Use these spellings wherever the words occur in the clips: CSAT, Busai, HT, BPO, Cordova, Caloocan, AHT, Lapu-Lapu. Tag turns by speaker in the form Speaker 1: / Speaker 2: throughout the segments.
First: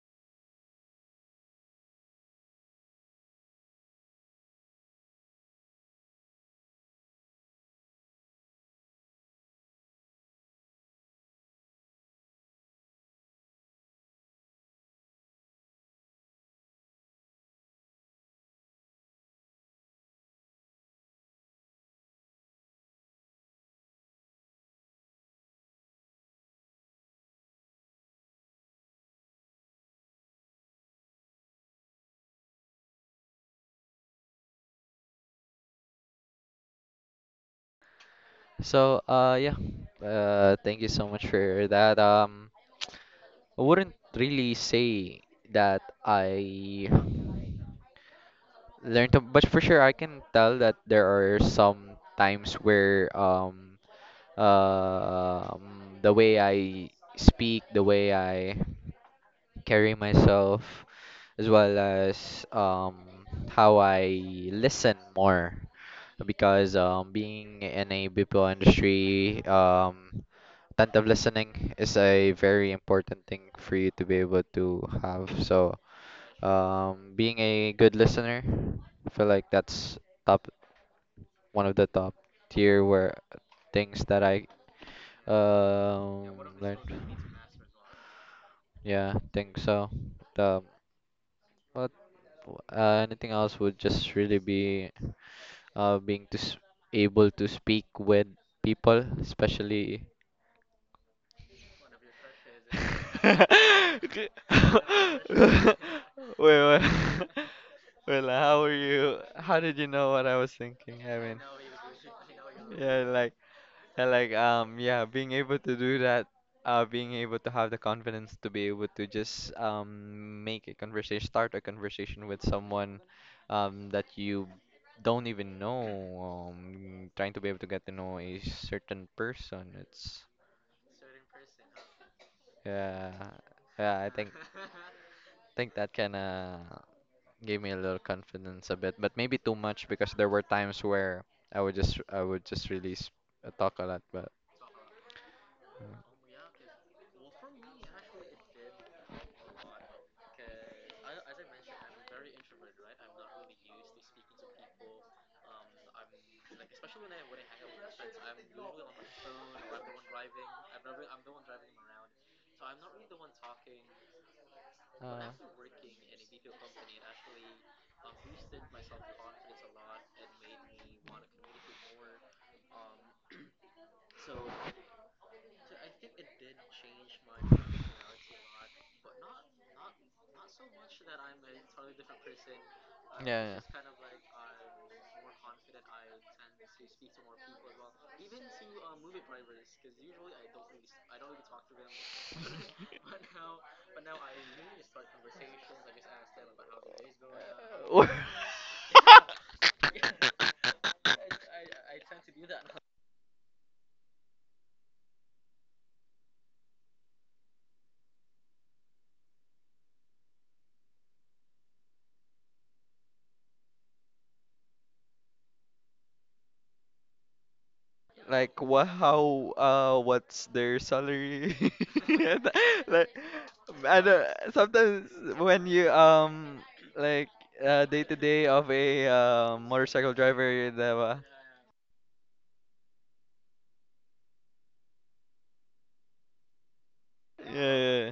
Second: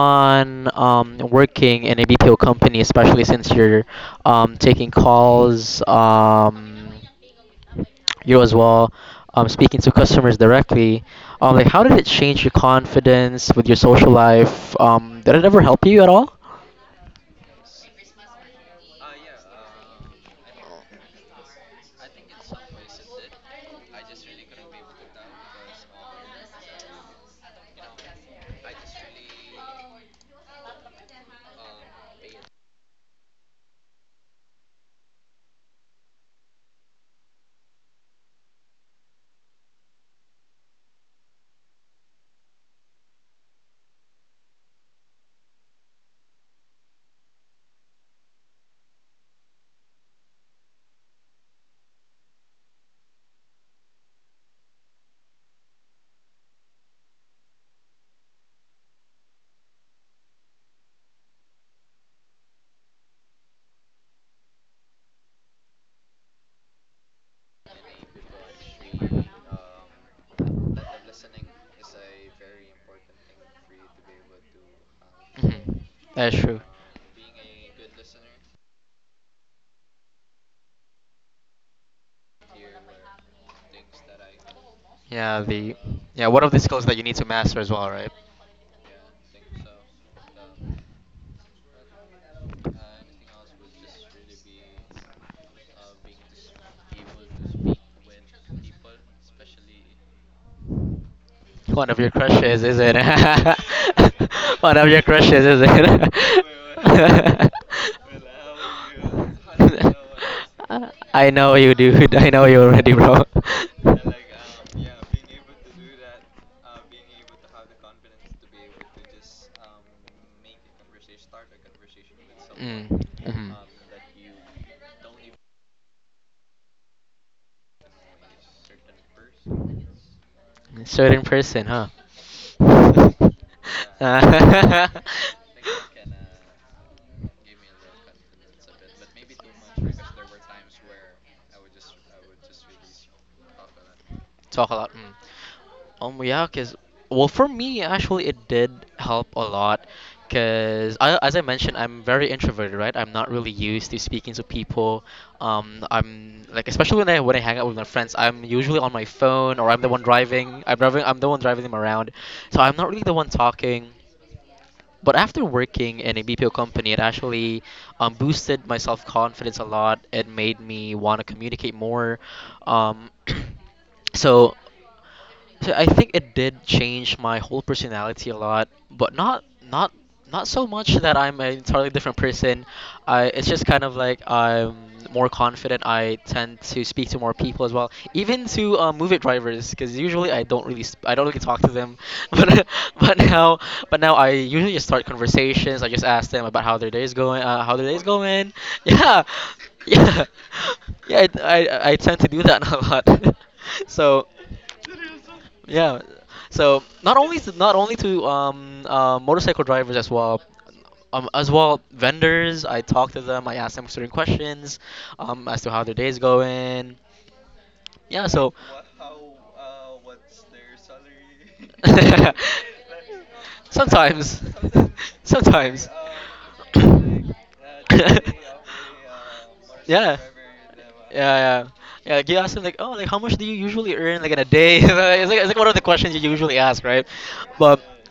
Speaker 1: on working in a BPO company, especially since you're taking calls, you as well, speaking to customers directly, like how did it change your confidence with your social life? Did it ever help you at all?
Speaker 2: So, yeah, thank you so much for that. I wouldn't really say that I learned, to, but for sure I can tell that there are some times where um the way I speak, the way I carry myself, as well as how I listen more, because being in a BPO industry, attentive listening is a very important thing for you to be able to have. So,
Speaker 1: Mhm. That's true.
Speaker 2: being a good listener, I feel like that's top, one of the top tier where things that I
Speaker 1: Yeah, the yeah,
Speaker 2: um
Speaker 1: one of the
Speaker 2: learned.
Speaker 1: skills that you need to master as well, right?
Speaker 2: Yeah, think so. The, but anything else would just really be being to able to speak with people, especially.
Speaker 1: One of your crushes, is it?
Speaker 2: Okay.
Speaker 1: One of your crushes, is it?
Speaker 2: Wait, wait. Wait, like, how were you? How did you know what I was thinking? I
Speaker 1: I
Speaker 2: mean,
Speaker 1: know you, dude. I know you already,
Speaker 2: yeah,
Speaker 1: bro.
Speaker 2: like, being able to do that, being able to have the confidence to be able to just make a conversation, start a conversation with
Speaker 1: Mm.
Speaker 2: someone,
Speaker 1: Mhm.
Speaker 2: that you don't even know, trying to be able to get to know a certain person. It's,
Speaker 1: Certain person, huh?
Speaker 2: yeah, yeah, I
Speaker 1: Uh,
Speaker 2: think that kind of gave me a little confidence a bit, but maybe too much, because there were times where I would just really talk a lot, but
Speaker 1: talk a lot. Mm. Yeah, cause Well, for me actually it did help a lot, cause I, as I mentioned, I'm very introverted, right? I'm not really used to speaking to people. I'm like especially when I hang out with my friends, I'm usually on my phone or I'm the one driving. I'm driving. I'm the one driving them around, so I'm not really the one talking. But
Speaker 2: uh,
Speaker 1: after working in a BPO company, it actually boosted my self confidence a lot. It made me want to communicate more. Um, so so I think it did change my whole personality a lot, but not so much that I'm an entirely different person. I It's
Speaker 2: yeah,
Speaker 1: just kind of like I'm more confident. I tend to speak to more people as well, even to move it drivers, because usually I don't really talk to them, but but now but now I usually just start conversations. I just ask them about how their day is going, how their day is going. Yeah, yeah, yeah. I I tend to do that a
Speaker 2: yeah.
Speaker 1: lot. So. Yeah. So not only to motorcycle drivers as well vendors. I talk to them. I ask them certain questions as to how their day is going. Yeah. So
Speaker 2: Like what? How? What's their salary? And, like, I don't,
Speaker 1: Sometimes.
Speaker 2: sometimes when
Speaker 1: Sometimes.
Speaker 2: you like day to day of a motorcycle
Speaker 1: Yeah.
Speaker 2: driver,
Speaker 1: Yeah,
Speaker 2: diba?
Speaker 1: yeah. Yeah, like you ask them like, oh, like how much do you usually earn like in a day? It's like one of the questions you usually ask, right?
Speaker 2: Yeah,
Speaker 1: But
Speaker 2: yeah.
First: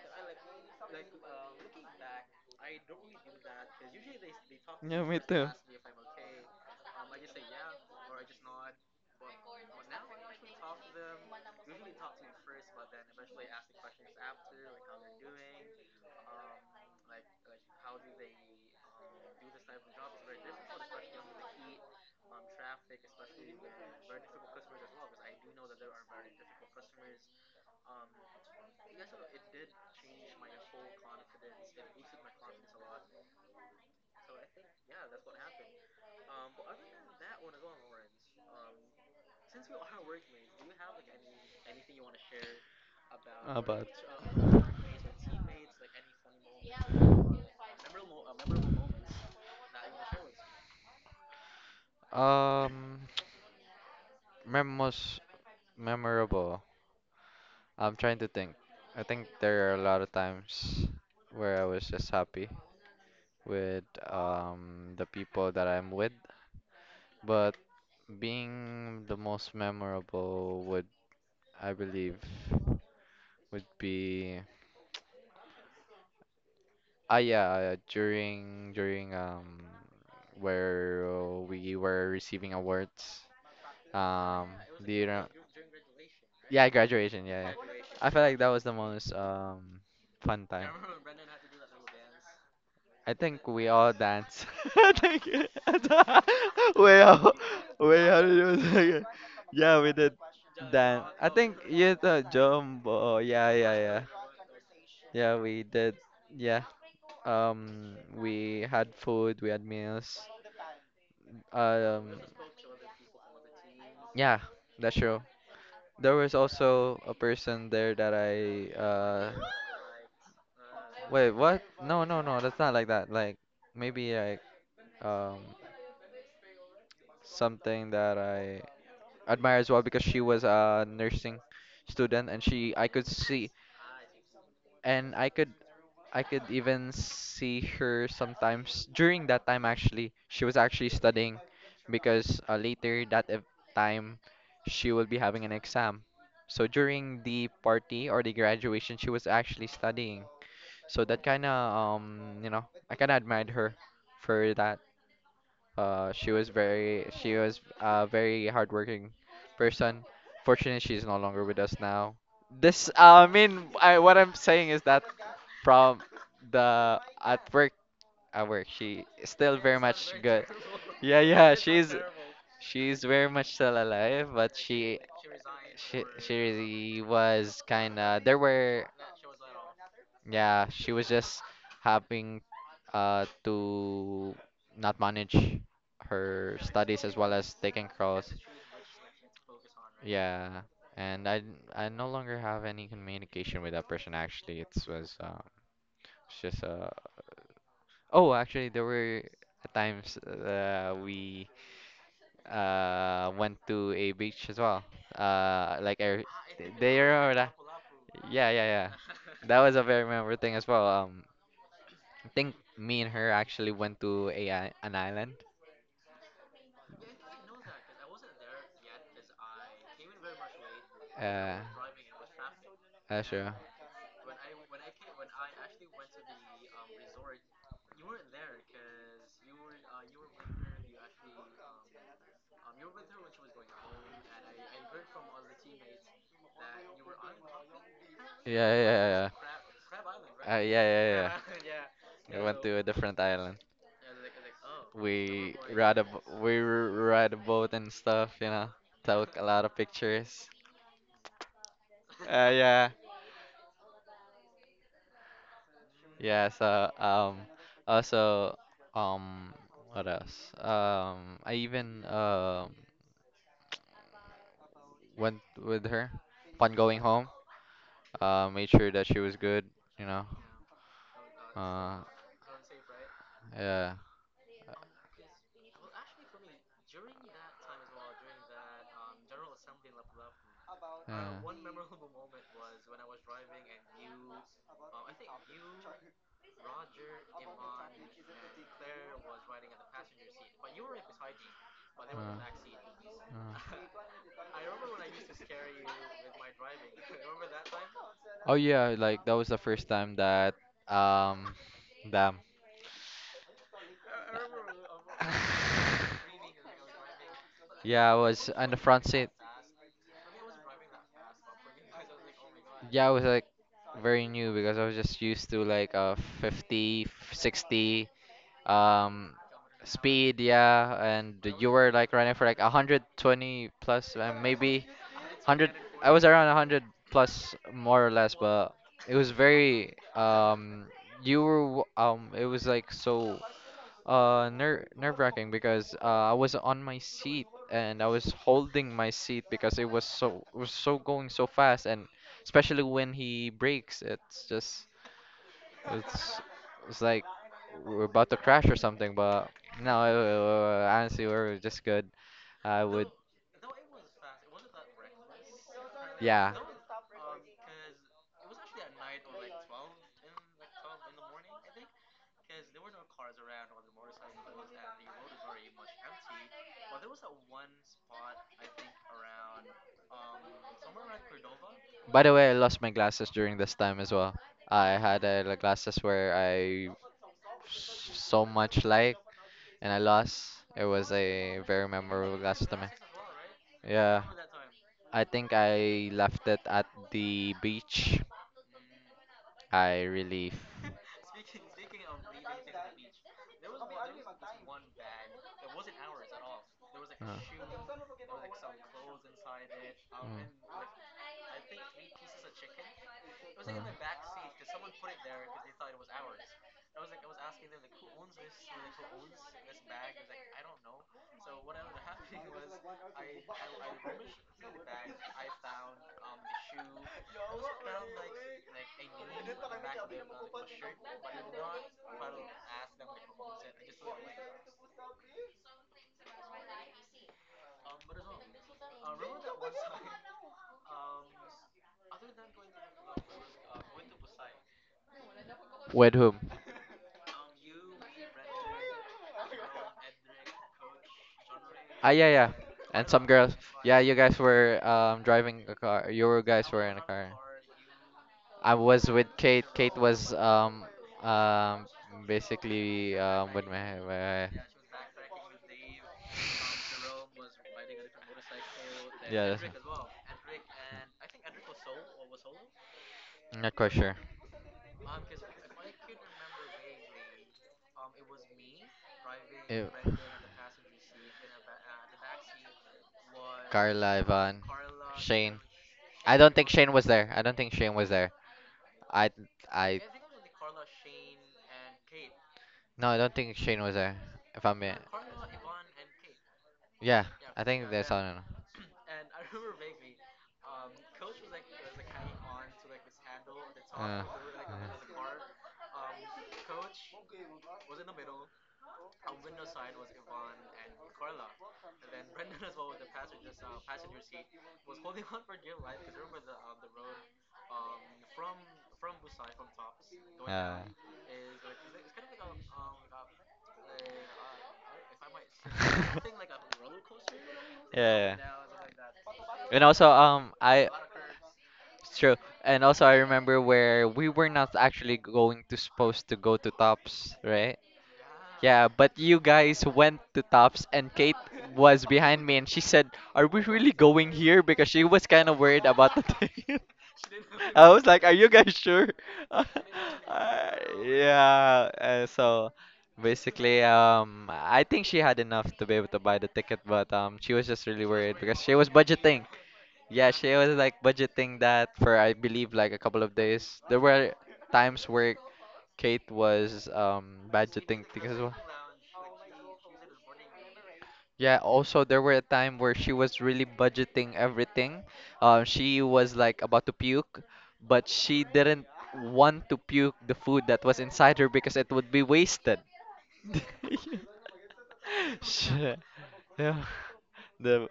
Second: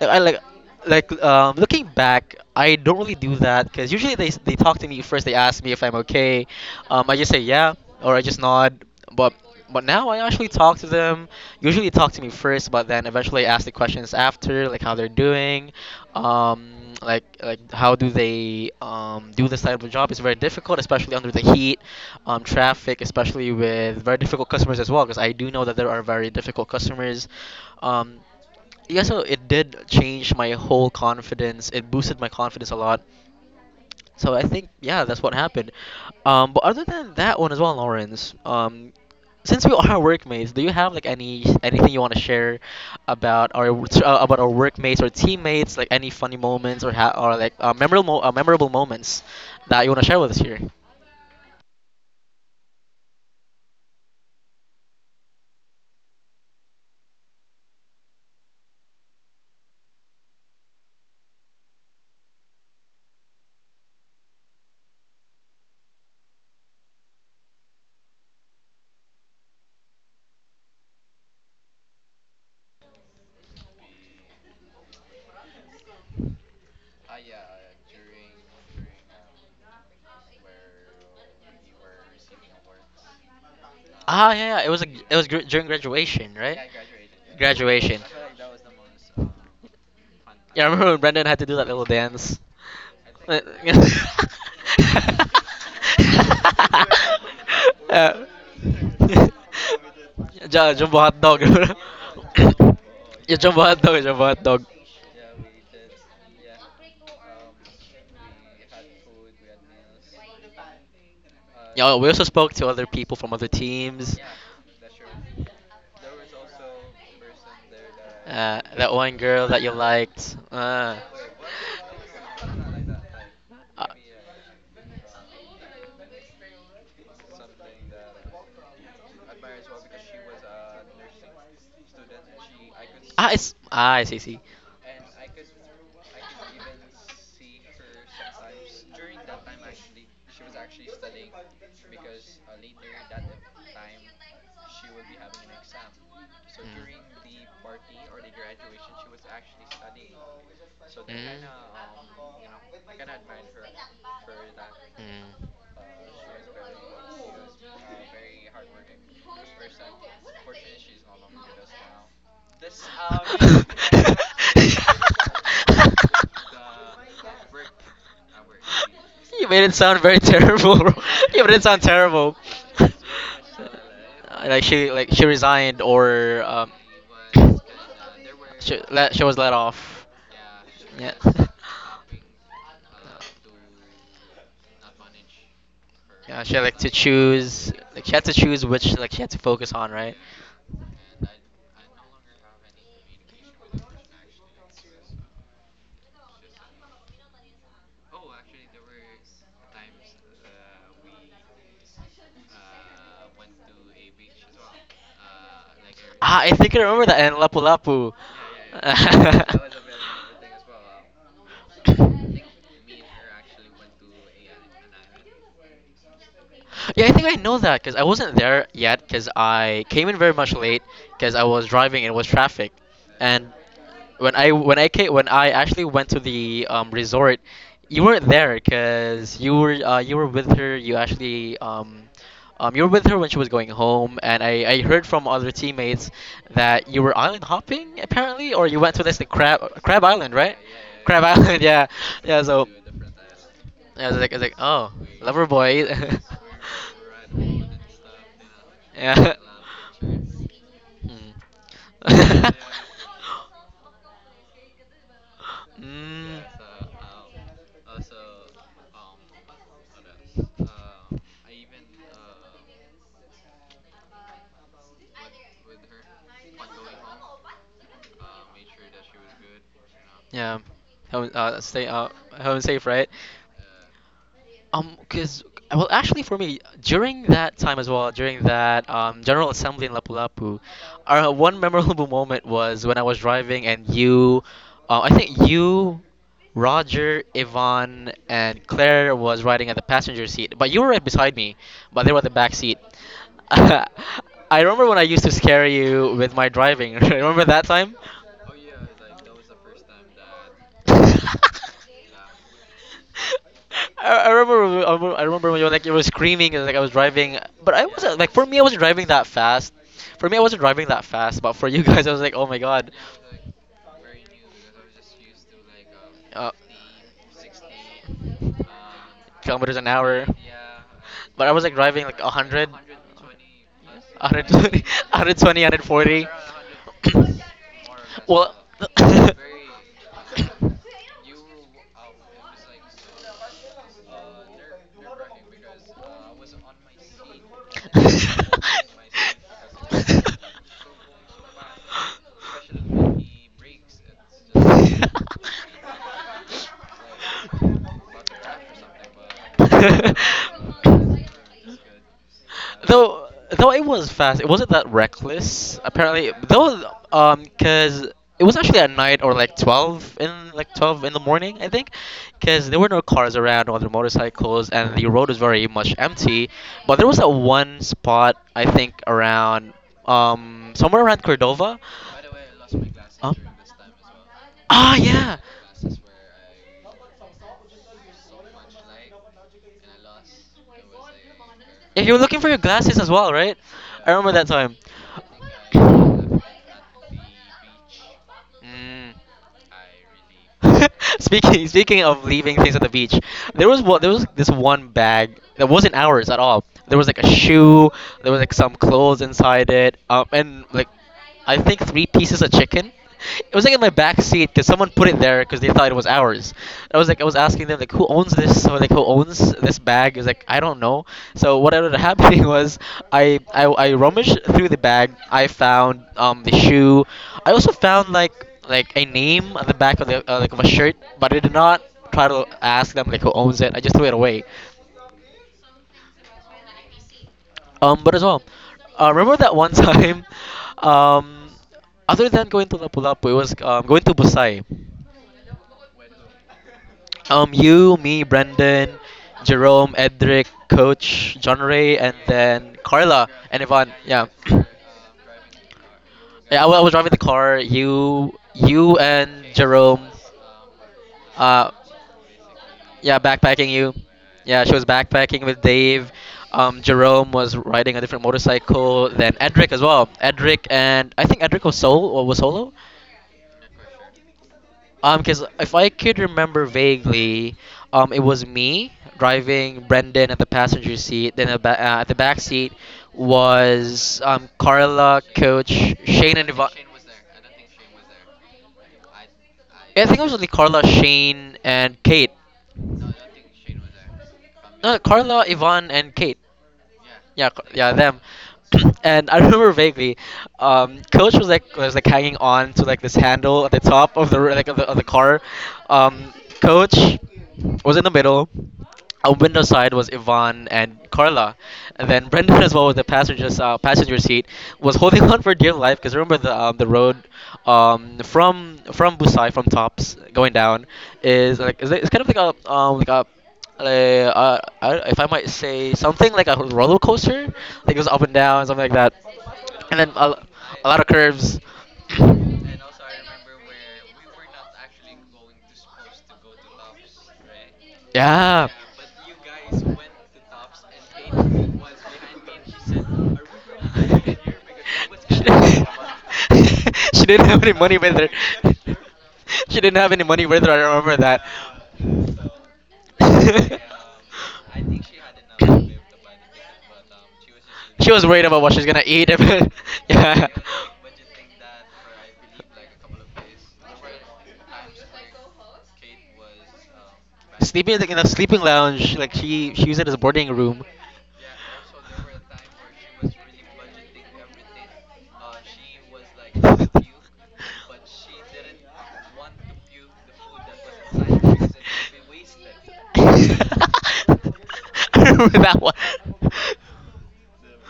Speaker 1: like, I like looking back, I don't really do that because usually they talk to
Speaker 2: Yeah,
Speaker 1: me
Speaker 2: yeah, me
Speaker 1: first. They
Speaker 2: too.
Speaker 1: ask me if I'm okay. I just say yeah or I just nod. But but now I actually talk to them. Usually they talk to me first, but then eventually I ask the questions after, like how they're doing, how do they do this type of job. It's very difficult, especially under the heat, traffic, especially with very difficult customers as well. Because I do know that there are very difficult customers. Um, yeah, so it did change my whole confidence, it boosted my confidence a lot, so I think yeah that's what happened. But other than that one as well, Lawrence, since we are workmates, do you have like anything you want to share
Speaker 2: About.
Speaker 1: about our workmates or teammates, like any funny moments or memorable moments that you want to share with us here?
Speaker 2: Um, most memorable. I'm trying to think. I think there are a lot of times where I was just happy with the people that I'm with. But being the most memorable would, I believe, would be, yeah, during where we were receiving awards.
Speaker 1: Ah,
Speaker 2: Um,
Speaker 1: yeah, yeah. It was a,
Speaker 2: do you
Speaker 1: it
Speaker 2: know?
Speaker 1: was gr- during graduation, right?
Speaker 2: Yeah, graduation. Yeah, yeah.
Speaker 1: Graduation.
Speaker 2: I feel like that was the most fun
Speaker 1: Yeah, I
Speaker 2: time.
Speaker 1: remember when Brendan had to do that little dance.
Speaker 2: I think we all dance. I think we all we all
Speaker 1: Uh, Yeah.
Speaker 2: yeah, we did
Speaker 1: Jumbo
Speaker 2: dance.
Speaker 1: hot
Speaker 2: I
Speaker 1: dog.
Speaker 2: think you the jumbo.
Speaker 1: Yeah,
Speaker 2: Yeah,
Speaker 1: jumbo
Speaker 2: yeah,
Speaker 1: hot
Speaker 2: yeah,
Speaker 1: dog, jumbo hot dog.
Speaker 2: yeah, we did, yeah, we had food, we had meals,
Speaker 1: Yeah, we
Speaker 2: um
Speaker 1: also spoke to other people from other teams.
Speaker 2: yeah, that's true. There was also a person there that I
Speaker 1: That one girl that you liked.
Speaker 2: wait, what? No, no, no, that's not like that, like
Speaker 1: Uh,
Speaker 2: maybe like um something that I admire as well, because she was a nursing student and she, I could see,
Speaker 1: I see, see.
Speaker 2: and I could even see her sometimes during that time. Actually, she was actually studying, because later that time she will be having an exam. So during the party or the graduation she was actually studying. So that kind of I kind of admired her for that. She was a very hardworking person. Fortunately, she's no longer with us now. This I mean, I what I'm saying is that, from the, at work at work she is
Speaker 1: You
Speaker 2: still
Speaker 1: made it
Speaker 2: very
Speaker 1: sound
Speaker 2: much
Speaker 1: very
Speaker 2: good.
Speaker 1: terrible, bro.
Speaker 2: Yeah,
Speaker 1: You
Speaker 2: yeah,
Speaker 1: made it sound terrible.
Speaker 2: she's very much still alive, but
Speaker 1: Like
Speaker 2: she
Speaker 1: she resigned,
Speaker 2: she she
Speaker 1: or
Speaker 2: really was kind of, there
Speaker 1: she,
Speaker 2: were.
Speaker 1: let, she was let off.
Speaker 2: Yeah, she was
Speaker 1: Yeah.
Speaker 2: just having to not manage
Speaker 1: Yeah, she
Speaker 2: her
Speaker 1: had like to
Speaker 2: studies as well as
Speaker 1: choose,
Speaker 2: taking
Speaker 1: like she had
Speaker 2: calls.
Speaker 1: to choose which like she had to focus on, right?
Speaker 2: Yeah, and I no longer have any communication with that person, actually. It was it's just oh, actually, there were times, we went to a beach as well. Uh, like I,
Speaker 1: Ah, I think I remember
Speaker 2: there
Speaker 1: that
Speaker 2: or
Speaker 1: in
Speaker 2: that.
Speaker 1: Lapu Lapu.
Speaker 2: Yeah, yeah, yeah. That was a very memorable thing as well. I think me and her actually went to a an island.
Speaker 1: Yeah, I think I know that because I wasn't there yet because I came in very much late because I
Speaker 2: Uh,
Speaker 1: was driving and it was traffic.
Speaker 2: sure.
Speaker 1: And when I actually went to the resort, you weren't there because you were with her. You actually you were with her when she was going home, and I heard from other teammates that you were island hopping
Speaker 2: Yeah,
Speaker 1: apparently, or
Speaker 2: yeah,
Speaker 1: you went to
Speaker 2: yeah,
Speaker 1: this
Speaker 2: yeah.
Speaker 1: like, crab island, right?
Speaker 2: Yeah, yeah,
Speaker 1: Crab
Speaker 2: yeah.
Speaker 1: Island, yeah,
Speaker 2: We
Speaker 1: yeah.
Speaker 2: went
Speaker 1: So.
Speaker 2: to a different island.
Speaker 1: Yeah, I was like, oh, lover
Speaker 2: We
Speaker 1: boy.
Speaker 2: ride a ride a boat and stuff, you know. Took
Speaker 1: Yeah.
Speaker 2: a lot of pictures.
Speaker 1: Mm.
Speaker 2: Yeah,
Speaker 1: Mm.
Speaker 2: yeah. So also, um, what else? I even went with her upon going home, made sure that she was good, you know.
Speaker 1: Yeah. Home, stay
Speaker 2: Uh,
Speaker 1: out, home safe, right?
Speaker 2: yeah. Yeah.
Speaker 1: Because well, actually, for me, during that time as well, during that General Assembly in Lapu-Lapu,
Speaker 2: Uh,
Speaker 1: our one memorable
Speaker 2: uh.
Speaker 1: moment was when I was driving and you, I think you, Roger, Yvonne, and Claire was riding at the passenger seat, but you were right beside me, but they were at the back seat. I remember when I used to scare you with my driving. Remember that time?
Speaker 2: Oh yeah, like that was the first time that um, damn.
Speaker 1: I remember when you were, like you were screaming and like I was driving, but I
Speaker 2: Yeah, I
Speaker 1: wasn't like, for
Speaker 2: was
Speaker 1: me I
Speaker 2: on the
Speaker 1: wasn't
Speaker 2: front
Speaker 1: driving that
Speaker 2: seat.
Speaker 1: fast. For me I wasn't driving that fast, but for you guys I was like, oh my god.
Speaker 2: Yeah, I was like very new because I was just used to like
Speaker 1: Uh,
Speaker 2: 50, 60 um
Speaker 1: kilometers an hour.
Speaker 2: speed, yeah, and
Speaker 1: But I was
Speaker 2: you
Speaker 1: like
Speaker 2: were
Speaker 1: driving
Speaker 2: like
Speaker 1: like
Speaker 2: running for like
Speaker 1: 100,
Speaker 2: 120 plus, maybe
Speaker 1: 120,
Speaker 2: 100, I was around 100 plus, more or less,
Speaker 1: well,
Speaker 2: but it was very it was like so nerve-wracking because I was on my seat and I was holding my seat, because it was so, it was so going so fast, and especially when he breaks it's just, it's it's like we're about to crash or something, but no, honestly, we're just good. I would,
Speaker 1: though it was fast, it wasn't that reckless apparently
Speaker 2: yeah.
Speaker 1: though, because it was actually at night or 12 in the morning I think, because there were no cars around or the motorcycles and the road was very much empty, but there was that one spot I think around somewhere around Cordova.
Speaker 2: By the way, I lost my glasses
Speaker 1: Huh?
Speaker 2: during this time as well. I
Speaker 1: Ah,
Speaker 2: had
Speaker 1: yeah.
Speaker 2: the glasses where I so much like, and I lost. It was a very
Speaker 1: If you were
Speaker 2: memorable
Speaker 1: looking for your
Speaker 2: glasses to me.
Speaker 1: glasses as well, right? I
Speaker 2: Yeah,
Speaker 1: remember that time.
Speaker 2: I think I left it at the beach.
Speaker 1: Mm.
Speaker 2: I really.
Speaker 1: Speaking speaking of leaving things at the beach, there was this one bag that wasn't ours at all. There was like a shoe, there was like some clothes inside it, and like I think three pieces of chicken. It was like
Speaker 2: Mm.
Speaker 1: in
Speaker 2: Mm.
Speaker 1: my back seat because someone put it there because they thought it was ours. I was asking them like who owns this or like who owns this bag? It was like I don't know. So what ended up happening was I rummaged through the bag. I found the shoe. I also found a name on the back of the of a shirt, but I did not try to ask them like who owns it. I just threw it away. But as well, remember that one time, um, other than going to Lapu-Lapu, it was going to Busai.
Speaker 2: With whom?
Speaker 1: You, me, Brendan, Jerome, Edric, Coach, John Ray,
Speaker 2: Ah,
Speaker 1: and
Speaker 2: yeah, yeah.
Speaker 1: then
Speaker 2: And some
Speaker 1: Carla
Speaker 2: girls.
Speaker 1: and Yvonne.
Speaker 2: Yeah, you
Speaker 1: Yeah,
Speaker 2: guys were driving a car. You
Speaker 1: yeah.
Speaker 2: guys
Speaker 1: I
Speaker 2: were
Speaker 1: was
Speaker 2: in a
Speaker 1: driving the
Speaker 2: car.
Speaker 1: car. You,
Speaker 2: I
Speaker 1: you
Speaker 2: was
Speaker 1: and
Speaker 2: with Kate. Kate
Speaker 1: Jerome.
Speaker 2: was
Speaker 1: Uh,
Speaker 2: um basically
Speaker 1: Yeah,
Speaker 2: with
Speaker 1: backpacking you.
Speaker 2: my, my,
Speaker 1: Yeah, she was backpacking with Dave. Jerome was riding a different motorcycle. Then
Speaker 2: yeah. That's right.
Speaker 1: Edric as well. Edric and I think Edric was solo or was solo.
Speaker 2: I'm not quite sure.
Speaker 1: Because if I could remember vaguely, it was me driving
Speaker 2: Ew.
Speaker 1: Brendan at the passenger seat. Then at at the back seat
Speaker 2: Carla,
Speaker 1: was
Speaker 2: Ivan,
Speaker 1: Carla,
Speaker 2: Shane.
Speaker 1: Coach, Shane,
Speaker 2: I
Speaker 1: and
Speaker 2: don't think
Speaker 1: Yvonne.
Speaker 2: Shane was there. I don't think Shane was there. I I
Speaker 1: Yeah, I think it was like Carla, Shane, and Kate.
Speaker 2: No, I don't think Shane was there. If I'm being,
Speaker 1: No, Carla, Yvonne, and Kate.
Speaker 2: yeah, I think
Speaker 1: Yeah,
Speaker 2: they saw
Speaker 1: them.
Speaker 2: him.
Speaker 1: And I remember vaguely, Coach was like hanging on to like this handle at the top
Speaker 2: Uh,
Speaker 1: of the of the car. Um, Coach was in the middle. On window side was Yvonne and Carla, and then Brendan as well with the passenger seat was holding on for dear life because remember the road, from Busai from Tops going
Speaker 2: uh,
Speaker 1: down, is like is it's kind of like a if I might say something like a roller coaster, like it goes up and
Speaker 2: yeah.
Speaker 1: down, something like that,
Speaker 2: And
Speaker 1: and
Speaker 2: also,
Speaker 1: then
Speaker 2: I
Speaker 1: a lot of curves.
Speaker 2: it's true. And also, I remember where we were not actually going to supposed to go to Tops, right?
Speaker 1: Yeah.
Speaker 2: Yeah, but you guys went to Tops and Kate was behind me and she said, are we really going here? Because she was
Speaker 1: she
Speaker 2: kind of worried
Speaker 1: didn't,
Speaker 2: about the thing.
Speaker 1: She didn't have any
Speaker 2: I
Speaker 1: money
Speaker 2: was
Speaker 1: with
Speaker 2: like,
Speaker 1: her.
Speaker 2: are you guys sure?
Speaker 1: She didn't have any money with her.
Speaker 2: Uh,
Speaker 1: I remember
Speaker 2: yeah, so
Speaker 1: that.
Speaker 2: basically, I think she had enough to be able to buy the ticket, but she was just really
Speaker 1: She was
Speaker 2: worried
Speaker 1: worried
Speaker 2: because
Speaker 1: about
Speaker 2: she
Speaker 1: what she's
Speaker 2: was
Speaker 1: gonna eat. If,
Speaker 2: budgeting. Yeah,
Speaker 1: yeah.
Speaker 2: she was like budgeting that for, I believe, like a couple of days. There were times where Kate was
Speaker 1: Sleeping
Speaker 2: budgeting
Speaker 1: like in a
Speaker 2: things as well.
Speaker 1: sleeping lounge, like she used it as a boarding room.
Speaker 2: Yeah, also, there were a time where she was really budgeting everything. She was like about to
Speaker 1: I
Speaker 2: puke, but she didn't want to puke the food that was inside her, because it would be wasted.
Speaker 1: remember that one.
Speaker 2: Sh- yeah. The,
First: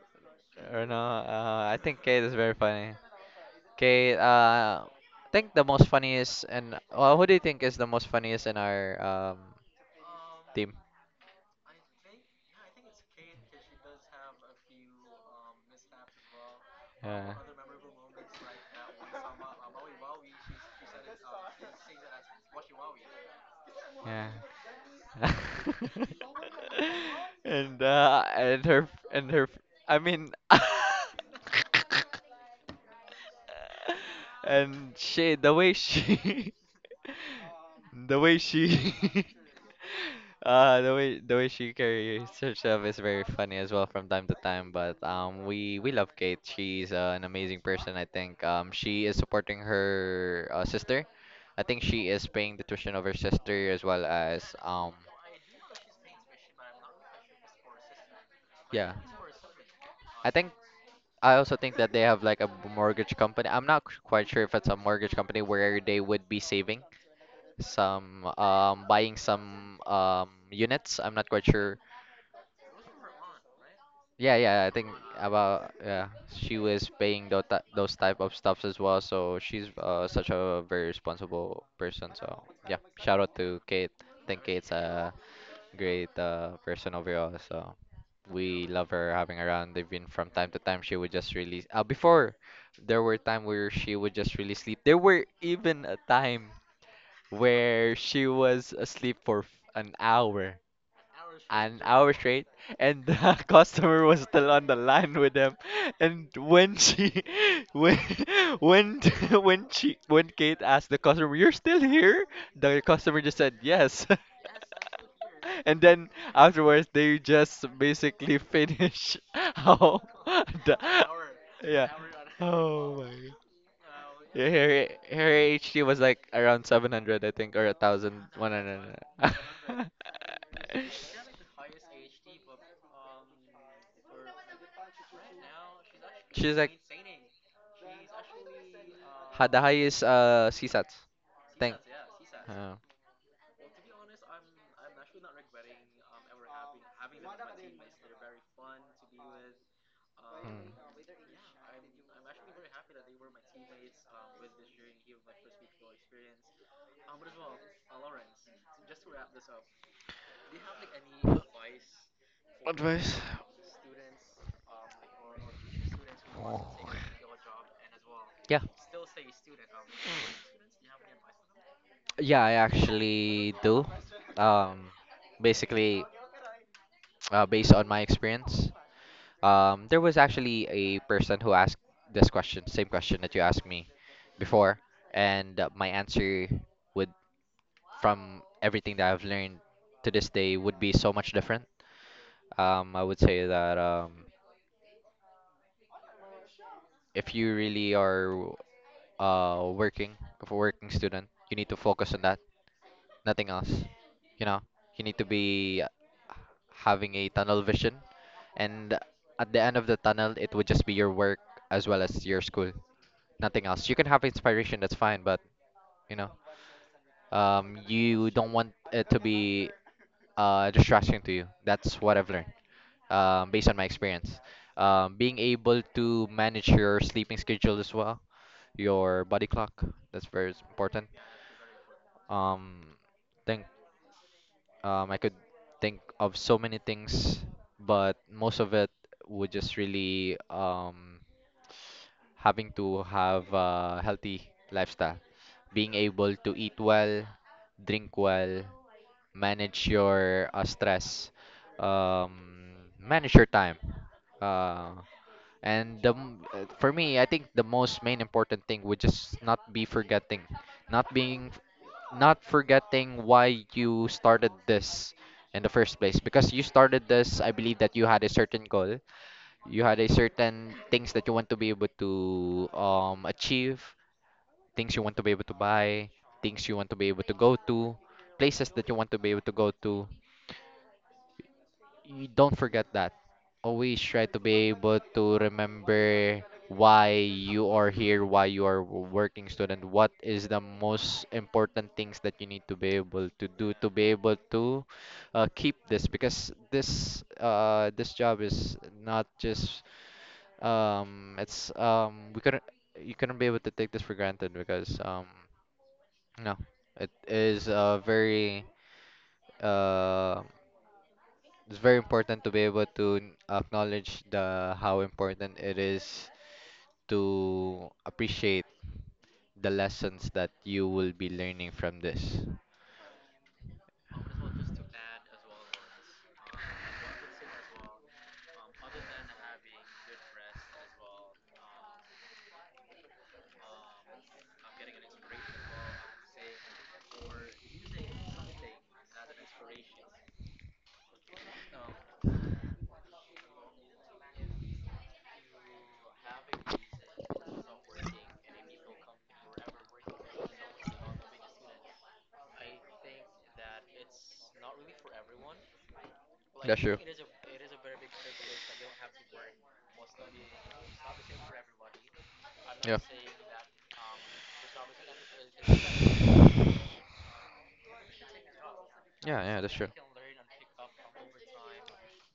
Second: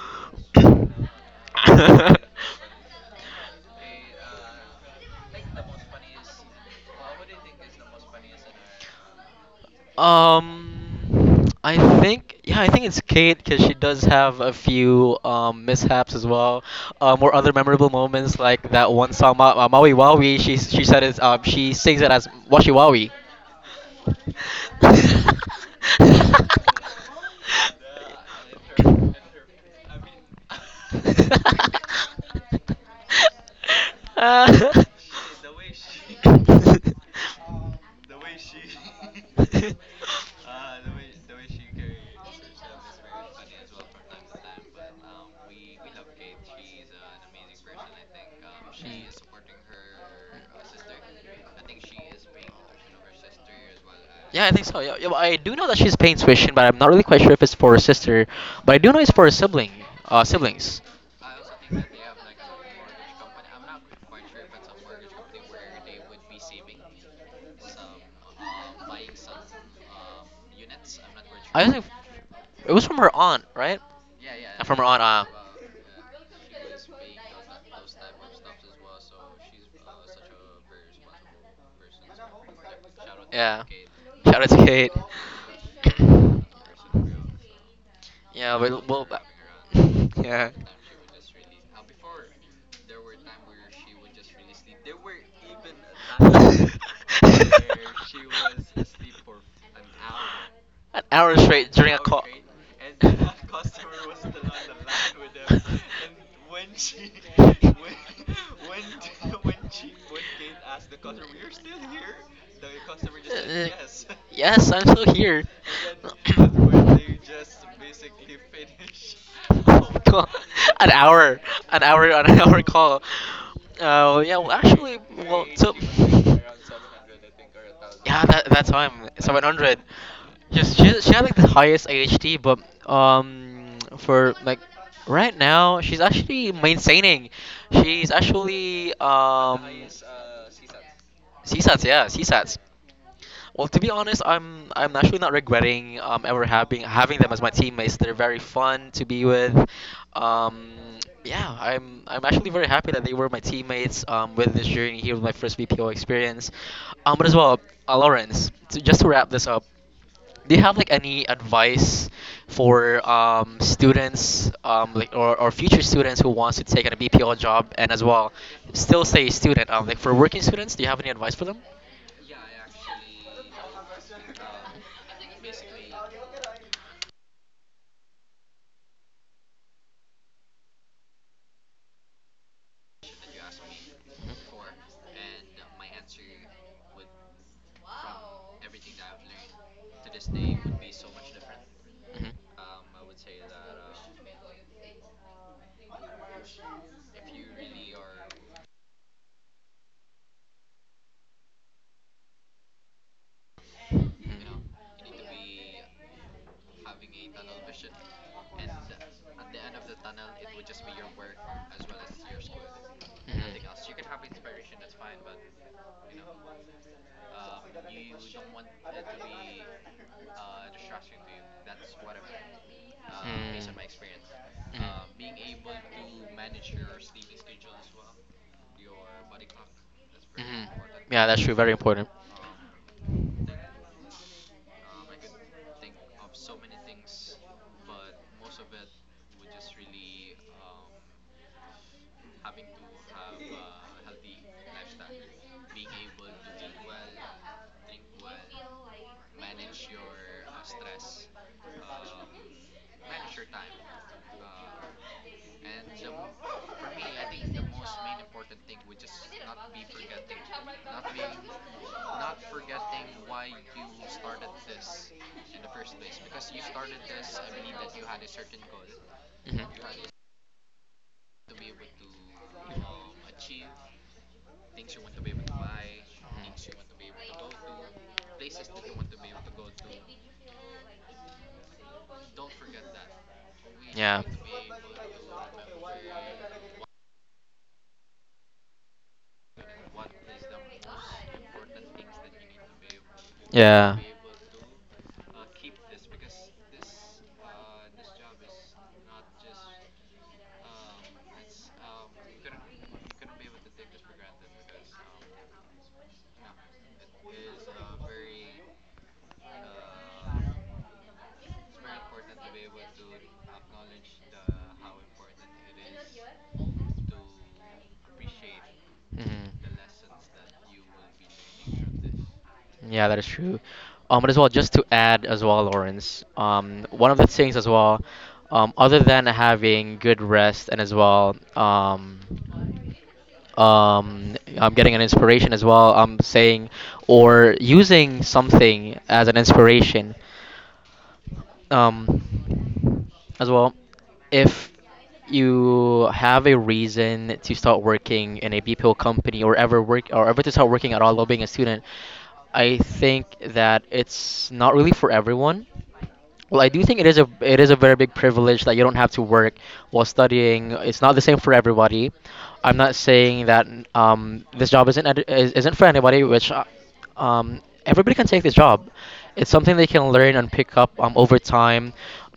Speaker 2: or no, I think Kate is very funny. Okay, I think the most funniest, and well, who do you think is the most funniest in our team?
Speaker 1: I think it's Kate because she does have a few mishaps as well,
Speaker 2: Yeah.
Speaker 1: or other memorable moments like that one song Maui Wawi. She said it's she sings it as Washi Wawi.
Speaker 2: Yeah. And and her, and her, I mean
Speaker 1: Uh,
Speaker 2: and she the way she the way she the way she carries herself is very funny as well from time to time. But we love Kate. She's an amazing person, I think. She is supporting her sister. I think she is paying the tuition of her sister, as well as
Speaker 1: Yeah, I think so. Yeah, yeah, but I do know that she's Payne's Christian, but I'm not really quite sure if it's for her sister. But I do
Speaker 2: yeah.
Speaker 1: know it's for her sibling,
Speaker 2: I think,
Speaker 1: siblings.
Speaker 2: I also think that they have like a mortgage company. I'm not quite sure if it's a mortgage company where they would be saving some buying some units. I'm not quite sure.
Speaker 1: It was from her aunt, right?
Speaker 2: Yeah, yeah, I think about, yeah, she was paying those type of stuffs as well. So she's such a very responsible person. So yeah, shout out to
Speaker 1: out
Speaker 2: Kate. I think
Speaker 1: to
Speaker 2: Kate's
Speaker 1: Kate.
Speaker 2: a great person overall. So
Speaker 1: Yeah,
Speaker 2: we
Speaker 1: but
Speaker 2: love
Speaker 1: well,
Speaker 2: her having around. Even from time
Speaker 1: yeah.
Speaker 2: to time, she would just really, before there were time where she would just really sleep. There were even a time
Speaker 1: An
Speaker 2: where she was asleep for an hour,
Speaker 1: hour straight
Speaker 2: an
Speaker 1: during a
Speaker 2: hour
Speaker 1: call.
Speaker 2: straight, and the customer was still on the line with them, and when she when when when she, when Kate asked the customer, you're still here, the customer just said yes.
Speaker 1: Yes, I'm still here.
Speaker 2: And then afterwards they just basically finish. How
Speaker 1: Tw-
Speaker 2: the,
Speaker 1: an hour, an
Speaker 2: yeah,
Speaker 1: hour, an hour call.
Speaker 2: oh my,
Speaker 1: Uh, yeah,
Speaker 2: yeah,
Speaker 1: well,
Speaker 2: her,
Speaker 1: actually,
Speaker 2: her
Speaker 1: well, so
Speaker 2: HT was like around 700, I think, or
Speaker 1: yeah, that
Speaker 2: 1,100.
Speaker 1: time 700. Just she had like the highest AHT, but for like right now, she's actually
Speaker 2: She's like
Speaker 1: maintaining. She's actually
Speaker 2: had the highest CSATs thing.
Speaker 1: CSATs, yeah, CSATs.
Speaker 2: Uh,
Speaker 1: Well, to be honest, I'm actually not regretting ever having them as my teammates. They're very fun to be with.
Speaker 2: mm.
Speaker 1: Um, yeah, I'm actually very happy that they were my teammates with this journey here with my first BPO experience. But as well, Lawrence, just to wrap this up. Do you have like any advice for students like or future students who wants to take on a BPO job and as well
Speaker 2: Yeah,
Speaker 1: still stay a student? Like for working students, do you have any advice for them?
Speaker 2: yeah, I actually do. Um, basically, based on my experience. There was actually a person who asked this question, same question that you asked me before, and my answer would, from everything that I've learned to this day, would be so much different.
Speaker 1: Mhm.
Speaker 2: I would say that if you really are working, if a working student, you need to focus on that, nothing else.
Speaker 1: Mhm.
Speaker 2: You know, you need to be having a tunnel vision, and at the end of the tunnel, it would just be your work
Speaker 1: Mhm.
Speaker 2: as well as your school. Nothing else. You can have inspiration, that's fine, but you know, you don't want it to be distraction to you. That's what I've learned, based on my experience. Being able to manage your sleeping schedule as well, your body clock, that's
Speaker 1: Mm.
Speaker 2: very
Speaker 1: Mhm. Mhm.
Speaker 2: important.
Speaker 1: Yeah, that's true. Very important.
Speaker 2: Um,
Speaker 1: Mhm.
Speaker 2: think I could think of so many things, but most of it would just really having to have a healthy lifestyle, being able to eat well, drink well, manage your stress, um, manage your time. Uh, and the, for me, I think the most main important thing would just not be forgetting, not being, not forgetting why you started this in the first place. Because you started this, I believe that you had a certain goal, you had a certain things that you want to be able to achieve, things you want to be able to buy, things you want to be able to go to, places that you want to be able to go to,
Speaker 1: Mhm.
Speaker 2: you don't forget that. Always try to be able to remember why you are here, why you are working student, what is the most important things that you need to be able to do to be able to keep this, because this, this job is not just it's, we couldn't you couldn't be able to take this for granted, because no, it is a very um it's very important to be able to acknowledge the how important it is to appreciate the lessons that you will be learning from this.
Speaker 1: Yeah, that is true. But as well, just to add as well, Lawrence, one of the things as well, other than having good rest and as well, I'm getting an inspiration as well. I'm saying or using something as an inspiration. Um, as well, if you have a reason to start working in a BPO company or ever work or ever to start working at all while being a student, I think that it's not really for everyone. Well, I
Speaker 2: That's
Speaker 1: do
Speaker 2: true.
Speaker 1: think it is a very big privilege that you don't have to work while studying. It's not the same for everybody. I'm not
Speaker 2: Yeah.
Speaker 1: saying that this job isn't ed- is- isn't for anybody, which everybody can take this job.
Speaker 2: Yeah,
Speaker 1: It's
Speaker 2: yeah, that's
Speaker 1: something they
Speaker 2: true.
Speaker 1: can learn and pick up over time.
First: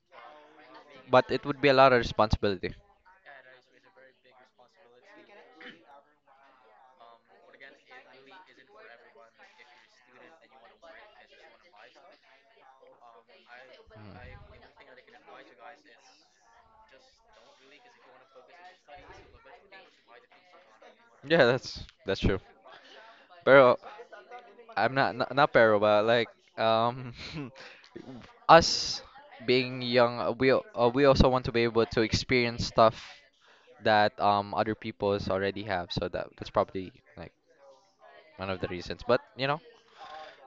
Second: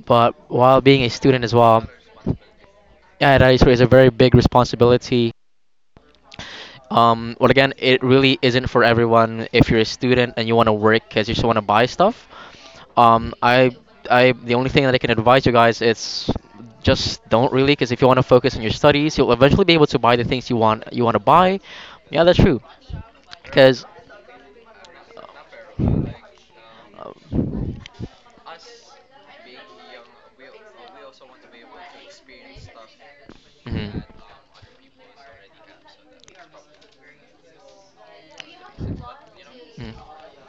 Speaker 1: But while being a
Speaker 2: But
Speaker 1: student
Speaker 2: it
Speaker 1: as
Speaker 2: would be a
Speaker 1: well,
Speaker 2: lot of responsibility.
Speaker 1: yeah, that is a very big responsibility. Well, again, it really isn't for everyone. If you're a student and you want to work because you just want to buy stuff, um, I,
Speaker 2: Mm.
Speaker 1: I, the only thing that I can advise you guys is just don't really, because if you want to focus on your studies, you'll eventually be able to buy the things you want to
Speaker 2: To do more. Yeah,
Speaker 1: buy.
Speaker 2: that's
Speaker 1: Yeah, that's
Speaker 2: true.
Speaker 1: true.
Speaker 2: Pero,
Speaker 1: Because,
Speaker 2: I'm not not, not pero but like, um us being young, we also want to be able to experience stuff
Speaker 1: Hmm.
Speaker 2: that other peoples already have. So that that's probably like one of the reasons. But you know,
Speaker 1: Mm.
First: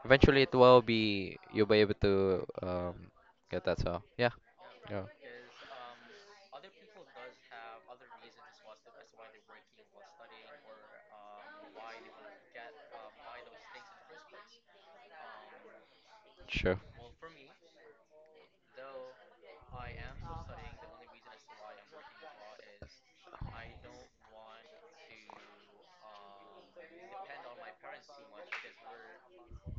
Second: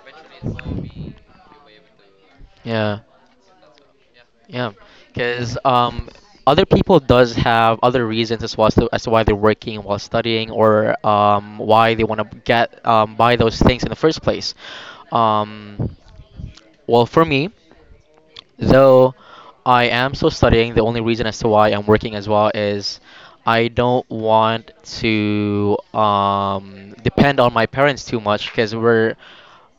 Speaker 2: eventually it will be, you'll be able to
Speaker 1: Yeah.
Speaker 2: get that. So yeah,
Speaker 1: Yeah,
Speaker 2: yeah,
Speaker 1: because other people does have other reasons as well as as to why they're working while studying or why they want to get buy those things in the first place. Um,
Speaker 2: sure.
Speaker 1: well, for me. Though I am still studying, the only reason as to why I'm working as well is I don't want to depend on my parents too much because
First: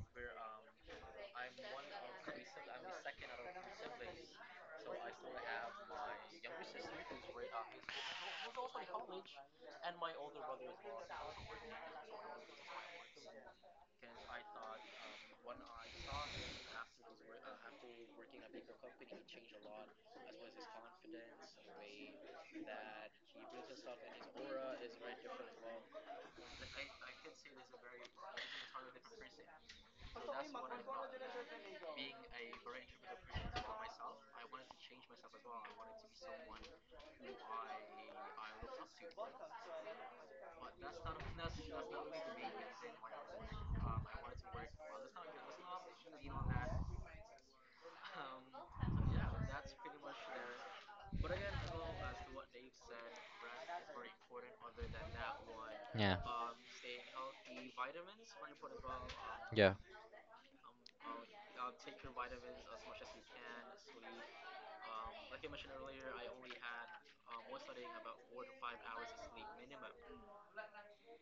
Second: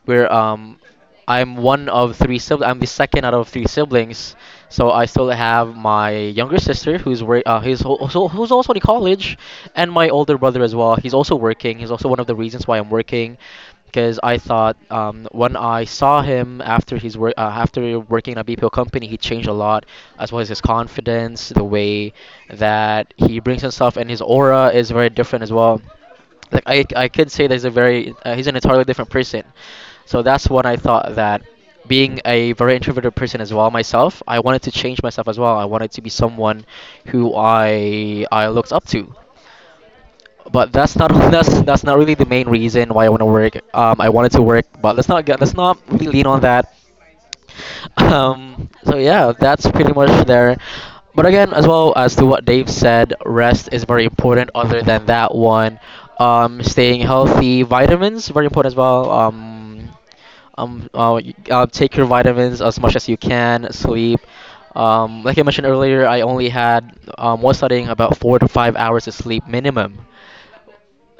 Speaker 1: we're I'm one of three siblings. I'm the second out of three siblings, so I still have my younger sister who's wor- who's al- also who's also in college, and my older brother as well. He's also working. He's also one of the reasons why I'm working because I thought when I saw him after he's work after working in a BPO company, he changed a lot, as well as his confidence, the way that he brings himself, and his aura is very different as well. Like I could say that he's a very he's an entirely different person. So that's what I thought that being a very introverted person as well myself, I wanted to change myself as well. I wanted to be someone who I looked up to but that's not that's not really the main reason why I want to work. I wanted to work, but let's not really lean on that. So yeah, that's pretty much there. But again, as well as to what Dave said, rest is very important. Other than that one,
Speaker 2: Yeah,
Speaker 1: staying healthy, vitamins very important as well.
Speaker 2: yeah,
Speaker 1: Take your vitamins as much as you can. Sleep. Like I mentioned earlier, I only had was studying about 4 to 5 hours of sleep minimum.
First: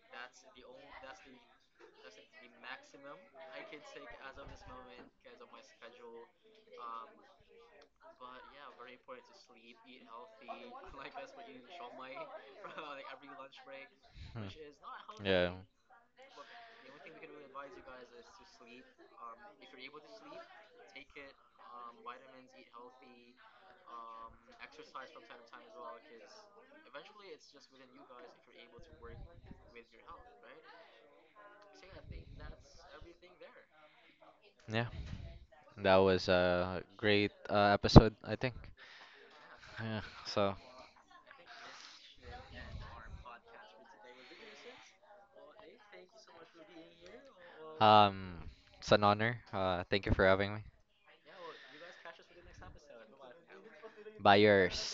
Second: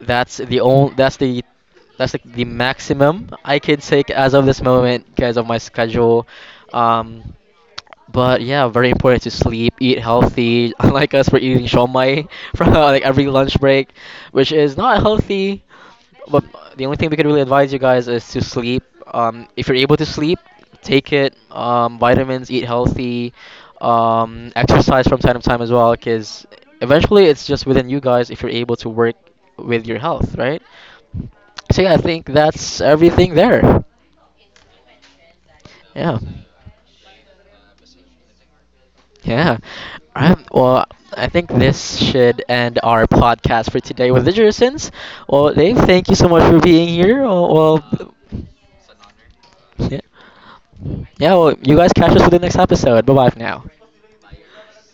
Speaker 1: That's the only. That's the that's like the maximum I could take as of this moment because of my schedule. Um, but yeah, very important to sleep, eat healthy. Unlike us, we're eating shomai from like every lunch break, which
Speaker 2: hmm,
Speaker 1: is not
Speaker 2: yeah.
Speaker 1: healthy. But the only thing we could really advise you guys is to sleep. If you're able to sleep, take it. Vitamins, eat healthy, exercise from time to time as well, because eventually it's just within you guys if you're able to work with your health, right? So yeah, I think that's everything there.
Speaker 2: Yeah, that
Speaker 1: Yeah.
Speaker 2: was a great episode, I think.
Speaker 1: Yeah.
Speaker 2: Yeah,
Speaker 1: All right.
Speaker 2: so
Speaker 1: Well, I think this should end our podcast for today with the Jurisons. Well, Dave, thank you so much for being here. Well, well
Speaker 2: um, it's an honor.
Speaker 1: yeah.
Speaker 2: Thank you for having me.
Speaker 1: Yeah, well, you guys catch us for the next episode. Bye bye for now.
Speaker 2: Buyers.